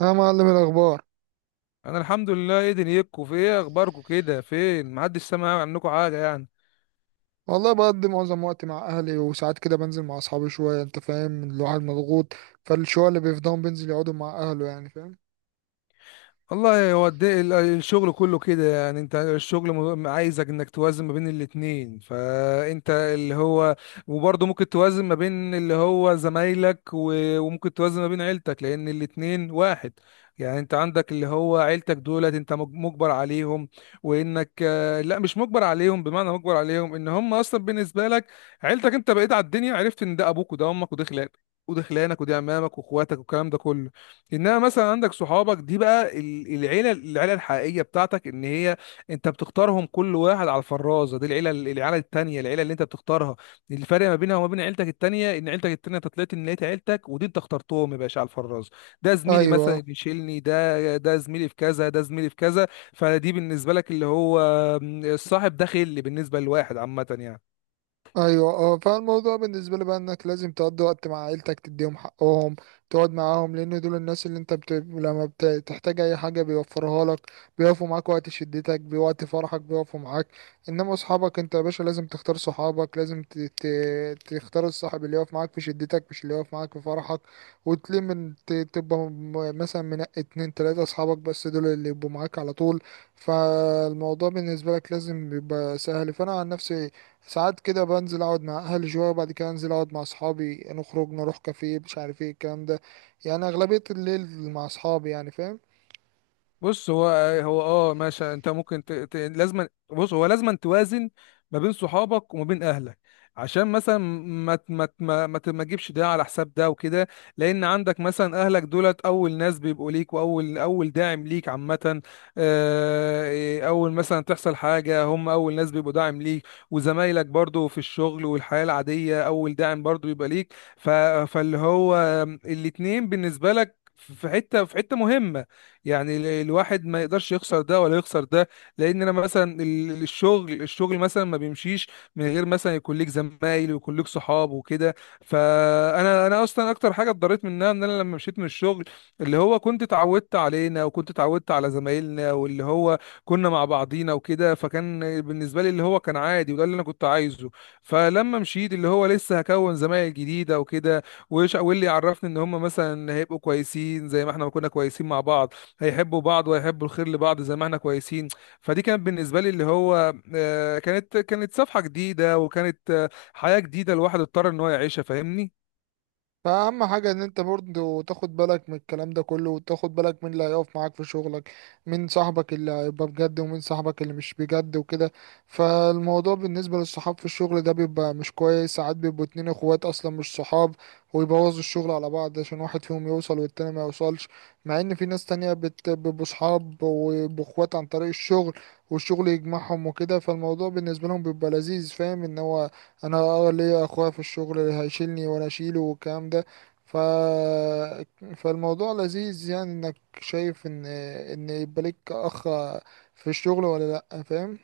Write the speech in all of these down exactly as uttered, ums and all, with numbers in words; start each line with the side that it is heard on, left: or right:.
right: ها معلم، الأخبار؟
left: انا الحمد لله ايدن يكو، في ايه اخباركم كده؟ فين محدش سمع عنكم حاجه يعني.
right: والله بقضي معظم وقتي مع أهلي، وساعات كده بنزل مع أصحابي شوية. أنت فاهم، الواحد مضغوط. فالشوية اللي بيفضاهم بينزل يقعدوا مع أهله، يعني فاهم.
left: والله هو الد- ال- الشغل كله كده يعني. انت الشغل م- عايزك انك توازن ما بين الاتنين، فانت اللي هو وبرضه ممكن توازن ما بين اللي هو زمايلك و- وممكن توازن ما بين عيلتك، لان الاتنين واحد يعني. انت عندك اللي هو عيلتك دولت انت مج- مجبر عليهم، وانك آه، لا، مش مجبر عليهم، بمعنى مجبر عليهم ان هم اصلا بالنسبة لك عيلتك. انت بقيت على الدنيا عرفت ان ده ابوك وده امك وده خلانك وده خلانك ودي عمامك واخواتك والكلام ده كله. انما مثلا عندك صحابك دي بقى ال- العيله، العيله الحقيقيه بتاعتك ان هي انت بتختارهم كل واحد على الفرازه. دي العيله، العيله التانيه، العيله اللي انت بتختارها. الفرق ما بينها وما بين عيلتك التانيه ان عيلتك التانيه انت طلعت ان لقيت عيلتك، ودي انت اخترتهم يا باشا على الفرازه. ده زميلي مثلا
right: أيوة.
left: اللي يشيلني، ده ده زميلي في كذا، ده زميلي في كذا. فدي بالنسبه لك اللي هو الصاحب، ده خل بالنسبه لواحد عامه يعني.
right: ايوه، اه فالموضوع بالنسبه لي بقى انك لازم تقضي وقت مع عيلتك، تديهم حقهم، تقعد معاهم، لان دول الناس اللي انت بت... لما بتحتاج اي حاجه بيوفرها لك، بيقفوا معاك وقت شدتك، بوقت فرحك بيقفوا معاك. انما اصحابك انت يا باشا، لازم تختار صحابك، لازم ت... ت... تختار الصاحب اللي يقف معاك في شدتك مش اللي يقف معاك في فرحك. وتلم من... ت... تبقى م- مثلا منقي اتنين تلاته اصحابك بس، دول اللي يبقوا معاك على طول. فالموضوع بالنسبه لك لازم يبقى سهل. فانا عن نفسي ساعات كده بنزل اقعد مع اهلي شويه، وبعد كده انزل اقعد مع اصحابي، نخرج نروح كافيه، مش عارف ايه الكلام ده. يعني اغلبيه الليل مع اصحابي، يعني فاهم.
left: بص هو، هو اه ماشي، انت ممكن ت... ت... لازم بص هو لازم توازن ما بين صحابك وما بين اهلك، عشان مثلا ما ت- ما ت- ما ما ت- ما تجيبش ده على حساب ده وكده. لان عندك مثلا اهلك دولت اول ناس بيبقوا ليك، واول اول داعم ليك عامه. آه، اول مثلا تحصل حاجه هم اول ناس بيبقوا داعم ليك. وزمايلك برضو في الشغل والحياه العاديه اول داعم برضو بيبقى ليك. ف... فاللي هو الاتنين بالنسبه لك في حته، في حته مهمه يعني. ال- الواحد ما يقدرش يخسر ده ولا يخسر ده. لان انا مثلا ال- الشغل الشغل مثلا ما بيمشيش من غير مثلا يكون ليك زمايل ويكون ليك صحاب وكده. فانا انا اصلا اكتر حاجه اتضريت منها ان انا لما مشيت من الشغل اللي هو كنت اتعودت علينا، وكنت اتعودت على زمايلنا، واللي هو كنا مع بعضينا وكده. فكان بالنسبه لي اللي هو كان عادي، وده اللي انا كنت عايزه. فلما مشيت اللي هو لسه هكون زمايل جديده وكده، وش- واللي يعرفني ان هم مثلا هيبقوا كويسين زي ما احنا ما كنا كويسين مع بعض، هيحبوا بعض وهيحبوا الخير لبعض زي ما احنا كويسين. فدي كانت بالنسبة لي اللي هو آه، كانت كانت صفحة جديدة، وكانت آه، حياة جديدة الواحد اضطر ان هو يعيشها، فاهمني.
right: فأهم حاجة إن أنت برضه تاخد بالك من الكلام ده كله، وتاخد بالك من اللي هيقف معاك في شغلك، من صاحبك اللي هيبقى بجد ومن صاحبك اللي مش بجد وكده. فالموضوع بالنسبة للصحاب في الشغل ده بيبقى مش كويس. ساعات بيبقوا اتنين اخوات أصلا مش صحاب، ويبوظوا الشغل على بعض عشان واحد فيهم يوصل والتاني ما يوصلش. مع إن في ناس تانية بت- بيبقوا صحاب ويبقوا اخوات عن طريق الشغل، والشغل يجمعهم وكده. فالموضوع بالنسبة لهم بيبقى لذيذ، فاهم إن هو انا اه ليا اخويا في الشغل اللي هيشيلني وانا اشيله والكلام ده. ف فالموضوع لذيذ، يعني انك شايف ان ان يبقى لك اخ في الشغل، ولا لا فاهم.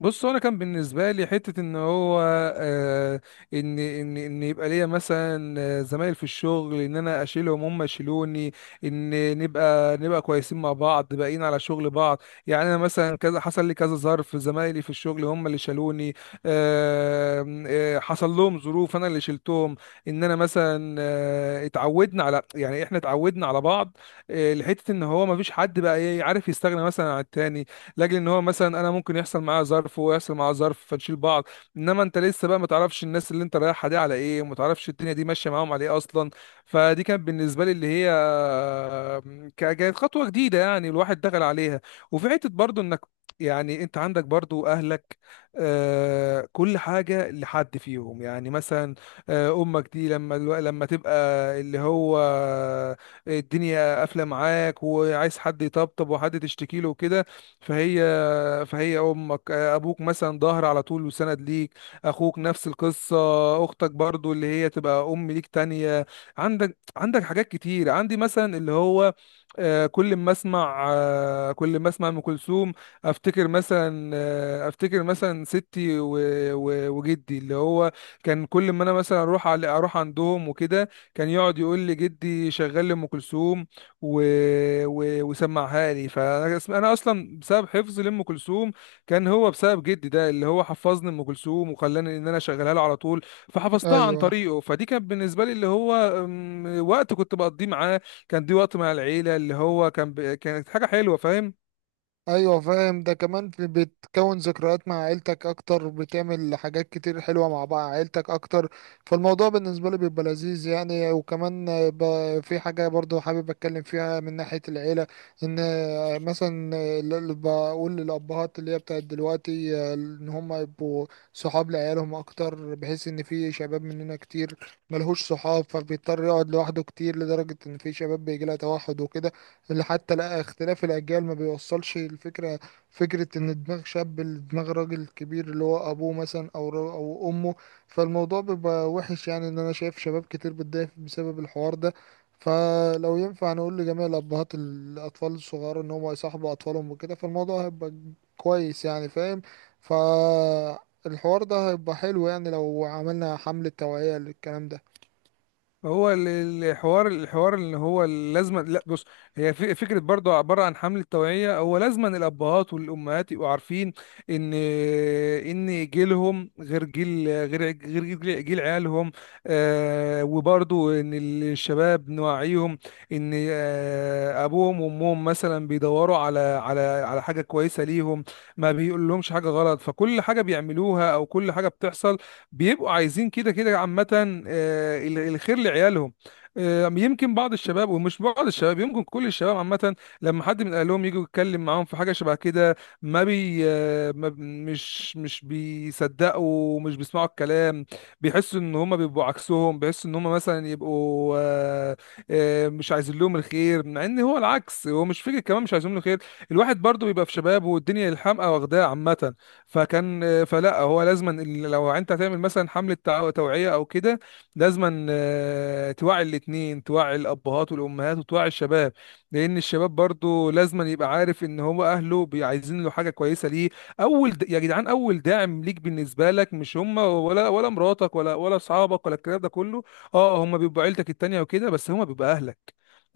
left: بص هو انا كان بالنسبه لي حته ان هو آه، ان ان ان يبقى ليا مثلا آه، زمايل في الشغل ان انا اشيلهم هم يشيلوني، ان نبقى نبقى كويسين مع بعض باقيين على شغل بعض. يعني انا مثلا كذا حصل لي كذا ظرف زمايلي في الشغل هم اللي شالوني، آه آه، حصل لهم ظروف انا اللي شلتهم. ان انا مثلا آه، اتعودنا على يعني احنا اتعودنا على بعض، آه، لحته ان هو ما فيش حد بقى إيه، عارف يستغنى مثلا عن التاني، لاجل ان هو مثلا انا ممكن يحصل معايا ظرف وهو يحصل معاه ظرف فنشيل بعض. انما انت لسه بقى ما تعرفش الناس اللي انت رايحها دي على ايه، وما تعرفش الدنيا دي ماشيه معاهم على ايه اصلا. فدي كانت بالنسبه لي اللي هي ك- كانت خطوه جديده يعني، الواحد دخل عليها. وفي حته برضو انك يعني انت عندك برضو اهلك، آه، كل حاجه لحد فيهم يعني. مثلا آه، امك دي لما الو- لما تبقى اللي هو الدنيا قافله معاك وعايز حد يطبطب وحد تشتكي له وكده، فهي فهي امك ابوك مثلا ظهر على طول وسند ليك. اخوك نفس القصه. اختك برضو اللي هي تبقى ام ليك تانية. عندك عندك حاجات كتير. عندي مثلا اللي هو آه، كل ما اسمع آه، كل ما اسمع ام كلثوم افتكر مثلا آه، افتكر مثلا ستي و- و- وجدي. اللي هو كان كل ما انا مثلا اروح على اروح عندهم وكده كان يقعد يقول لي جدي شغال لام كلثوم، و... و... وسمعها لي. فانا اسم- انا اصلا بسبب حفظي لام كلثوم كان هو بسبب جدي ده اللي هو حفظني ام كلثوم وخلاني ان انا اشغلها له على طول. فحفظتها عن
right: ايوه
left: طريقه. فدي كانت بالنسبه لي اللي هو أم، وقت كنت بقضيه معاه. كان دي وقت مع العيله، اللي هو كان ب... كانت حاجه حلوه، فاهم.
right: ايوه فاهم. ده كمان في بتكون ذكريات مع عيلتك اكتر، بتعمل حاجات كتير حلوه مع بعض عيلتك اكتر. فالموضوع بالنسبه لي بيبقى لذيذ يعني. وكمان ب- في حاجه برضو حابب اتكلم فيها من ناحيه العيله، ان مثلا اللي بقول للابهات اللي هي بتاعت دلوقتي ان هم يبقوا صحاب لعيالهم اكتر، بحيث ان في شباب مننا كتير ملهوش صحاب، فبيضطر يقعد لوحده كتير، لدرجه ان في شباب بيجي لها توحد وكده، اللي حتى لا اختلاف الأجيال ما بيوصلش الفكرة، فكرة إن دماغ شاب لدماغ راجل كبير اللي هو أبوه مثلا أو را- أو أمه. فالموضوع بيبقى وحش، يعني إن أنا شايف شباب كتير بتضايق بسبب الحوار ده. فلو ينفع نقول لجميع الأبهات الأطفال الصغار إن هم يصاحبوا أطفالهم وكده، فالموضوع هيبقى كويس يعني، فاهم. فالحوار ده هيبقى حلو يعني لو عملنا حملة توعية للكلام ده.
left: هو ال- الحوار الحوار اللي هو لازم، لا بص، هي في- فكره برضه عباره عن حمله توعيه. هو لازم أن الابهات والامهات يبقوا عارفين ان ان جيلهم غير جيل، غير ع- غير جيل جيل عيالهم. آه، وبرضه ان الشباب نوعيهم ان آه، ابوهم وامهم مثلا بيدوروا على على على حاجه كويسه ليهم، ما بيقولهمش حاجه غلط، فكل حاجه بيعملوها او كل حاجه بتحصل بيبقوا عايزين كده كده عامة. آه، ال- الخير لعيالهم. آه، يمكن بعض الشباب ومش بعض الشباب، يمكن كل الشباب عامة لما حد من أهلهم يجي يتكلم معاهم في حاجة شبه كده ما بي آه، ما ب- مش مش بيصدقوا ومش بيسمعوا الكلام. بيحسوا إن هما بيبقوا عكسهم، بيحسوا إن هما مثلا يبقوا آه، آه، مش عايزين لهم الخير، مع إن هو العكس هو مش فكرة، كمان مش عايزين له خير. الواحد برضه بيبقى في شبابه والدنيا الحمقى واخداه عامة. فكان، فلا هو لازما ال- لو انت هتعمل مثلا حمله تع- توعيه او كده لازما آه، توعي الاثنين، توعي الابهات والامهات وتوعي الشباب، لان الشباب برضو لازما يبقى عارف ان هو اهله بي- عايزين له حاجه كويسه ليه. اول د- يا جدعان، اول داعم ليك بالنسبه لك مش هم، ولا ولا مراتك، ولا ولا اصحابك ولا الكلام ده كله. اه هم بيبقوا عيلتك التانيه وكده، بس هم بيبقى اهلك.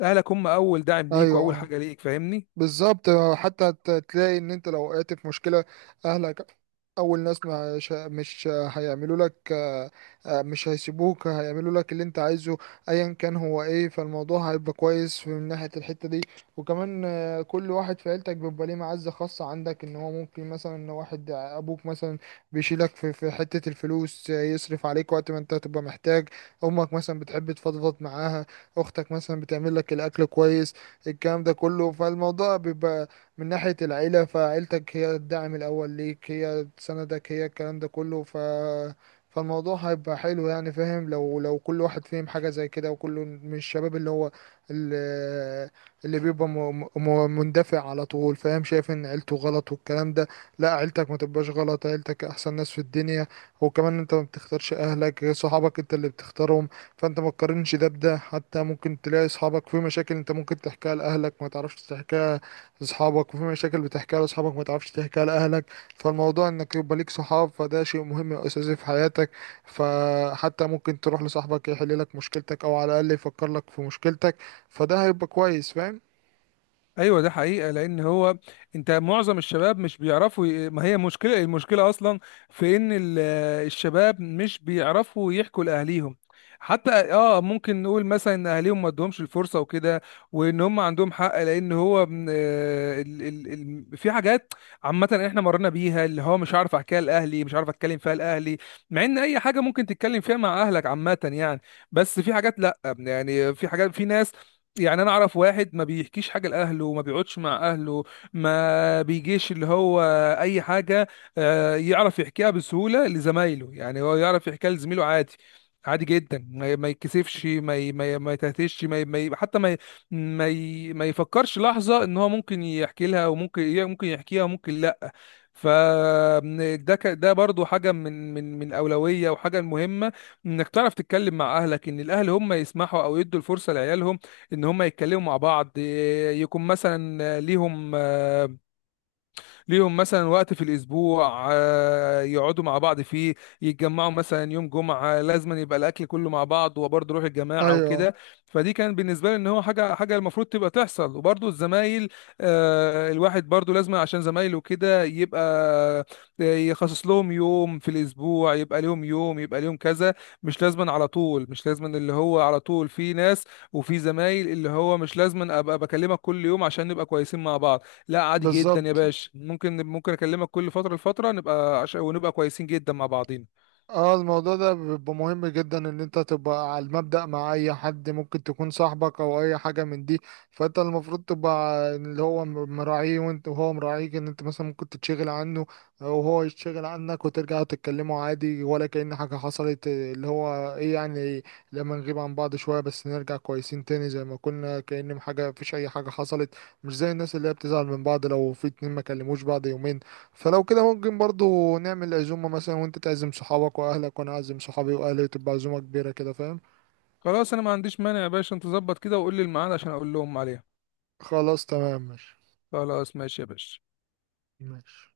left: اهلك هم اول داعم ليك واول
right: أيوه،
left: حاجه ليك، فاهمني.
right: بالظبط. حتى ت- تلاقي ان انت لو وقعت في مشكلة، اهلك اول ناس مش مش هيعملوا لك آه، مش هيسيبوك، هيعملوا لك اللي انت عايزه ايا كان هو ايه. فالموضوع هيبقى كويس من ناحية الحتة دي. وكمان آه، كل واحد في عيلتك بيبقى ليه معزة خاصة عندك، ان هو ممكن مثلا إن واحد ابوك مثلا بيشيلك في في حتة الفلوس، آه، يصرف عليك وقت ما انت تبقى محتاج. امك مثلا بتحب تفضفض معاها، اختك مثلا بتعمل لك الاكل كويس، الكلام ده كله. فالموضوع بيبقى من ناحية العيلة، فعيلتك هي الدعم الأول ليك، هي تساندك، هي الكلام ده كله. ف فالموضوع هيبقى حلو يعني فاهم، لو لو كل واحد فاهم حاجة زي كده، وكله من الشباب اللي هو اللي, اللي بيبقى م... م... مندفع على طول، فاهم، شايف ان عيلته غلط والكلام ده. لا، عيلتك ما تبقاش غلط، عيلتك احسن ناس في الدنيا. وكمان انت ما بتختارش اهلك، صحابك انت اللي بتختارهم، فانت ما تقارنش ده بده. حتى ممكن تلاقي اصحابك في مشاكل انت ممكن تحكيها لاهلك ما تعرفش تحكيها لاصحابك، وفي مشاكل بتحكيها لاصحابك ما تعرفش تحكيها لاهلك. فالموضوع انك يبقى ليك صحاب، فده شيء مهم واساسي في حياتك. فحتى ممكن تروح لصاحبك يحل لك مشكلتك، او على الاقل يفكر لك في مشكلتك. فده هيبقى كويس، فاهم.
left: ايوه، ده حقيقه. لان هو انت معظم الشباب مش بيعرفوا ي- ما هي مشكله، المشكله اصلا في ان ال- الشباب مش بيعرفوا يحكوا لاهليهم. حتى اه ممكن نقول مثلا ان اهليهم ما ادهمش الفرصه وكده، وان هم عندهم حق. لان هو م- آه، ال ال ال في حاجات عامه احنا مرينا بيها اللي هو مش عارف احكيها لاهلي، مش عارف اتكلم فيها لاهلي، مع ان اي حاجه ممكن تتكلم فيها مع اهلك عامه يعني. بس في حاجات لا يعني، في حاجات في ناس يعني. انا اعرف واحد ما بيحكيش حاجه لاهله وما بيقعدش مع اهله، ما بيجيش اللي هو اي حاجه، آه، يعرف يحكيها بسهوله لزمايله. يعني هو يعرف يحكيها لزميله عادي، عادي جدا، ما ما يتكسفش، ما ي- ما ي- ما يتهتش، ما ي- ما ي- حتى ما ي- ما ي- ما يفكرش لحظه ان هو ممكن يحكي لها، وممكن ممكن يحكيها وممكن لا. ف ده ك- ده برضو حاجه من من من اولويه، وحاجه مهمه انك تعرف تتكلم مع اهلك، ان الاهل هم يسمحوا او يدوا الفرصه لعيالهم ان هم يتكلموا مع بعض. إيه، يكون مثلا ليهم، ليهم مثلا وقت في الاسبوع آه، يقعدوا مع بعض فيه. يتجمعوا مثلا يوم جمعه، لازما يبقى الاكل كله مع بعض وبرضه روح الجماعه
right: ايوه،
left: وكده. فدي كان بالنسبه لي ان هو حاجه حاجه المفروض تبقى تحصل. وبرضه الزمايل آه، الواحد برضه لازم عشان زمايله كده يبقى آه، يخصص لهم يوم في الاسبوع، يبقى لهم يوم، يبقى لهم كذا. مش لازما على طول، مش لازما اللي هو على طول. في ناس وفي زمايل اللي هو مش لازما ابقى بكلمك كل يوم عشان نبقى كويسين مع بعض. لا، عادي جدا يا
right: بالظبط.
left: باشا، ممكن ممكن اكلمك كل فتره لفتره نبقى عش... ونبقى كويسين جدا مع بعضينا.
right: اه الموضوع ده بيبقى مهم جدا، ان انت تبقى على المبدأ مع اي حد ممكن تكون صاحبك او اي حاجة من دي. فانت المفروض تبقى اللي هو م- مراعيه، وانت وهو مراعيك، ان انت مثلا ممكن تتشغل عنه وهو يتشغل عنك، وترجعوا تتكلموا عادي ولا كأن حاجة حصلت، اللي هو ايه يعني، لما نغيب عن بعض شوية بس نرجع كويسين تاني زي ما كنا، كأن حاجة، مفيش اي حاجة حصلت. مش زي الناس اللي هي بتزعل من بعض لو في اتنين ما كلموش بعض يومين. فلو كده ممكن برضو نعمل عزومة مثلا، وانت تعزم صحابك واهلك وانا اعزم صحابي واهلي، تبقى عزومة كبيرة كده، فاهم.
left: خلاص، انا ما عنديش مانع يا باشا، انت ظبط كده وقول لي الميعاد عشان اقول لهم عليها.
right: خلاص تمام، ماشي.
left: خلاص ماشي يا باشا.
right: ماشي.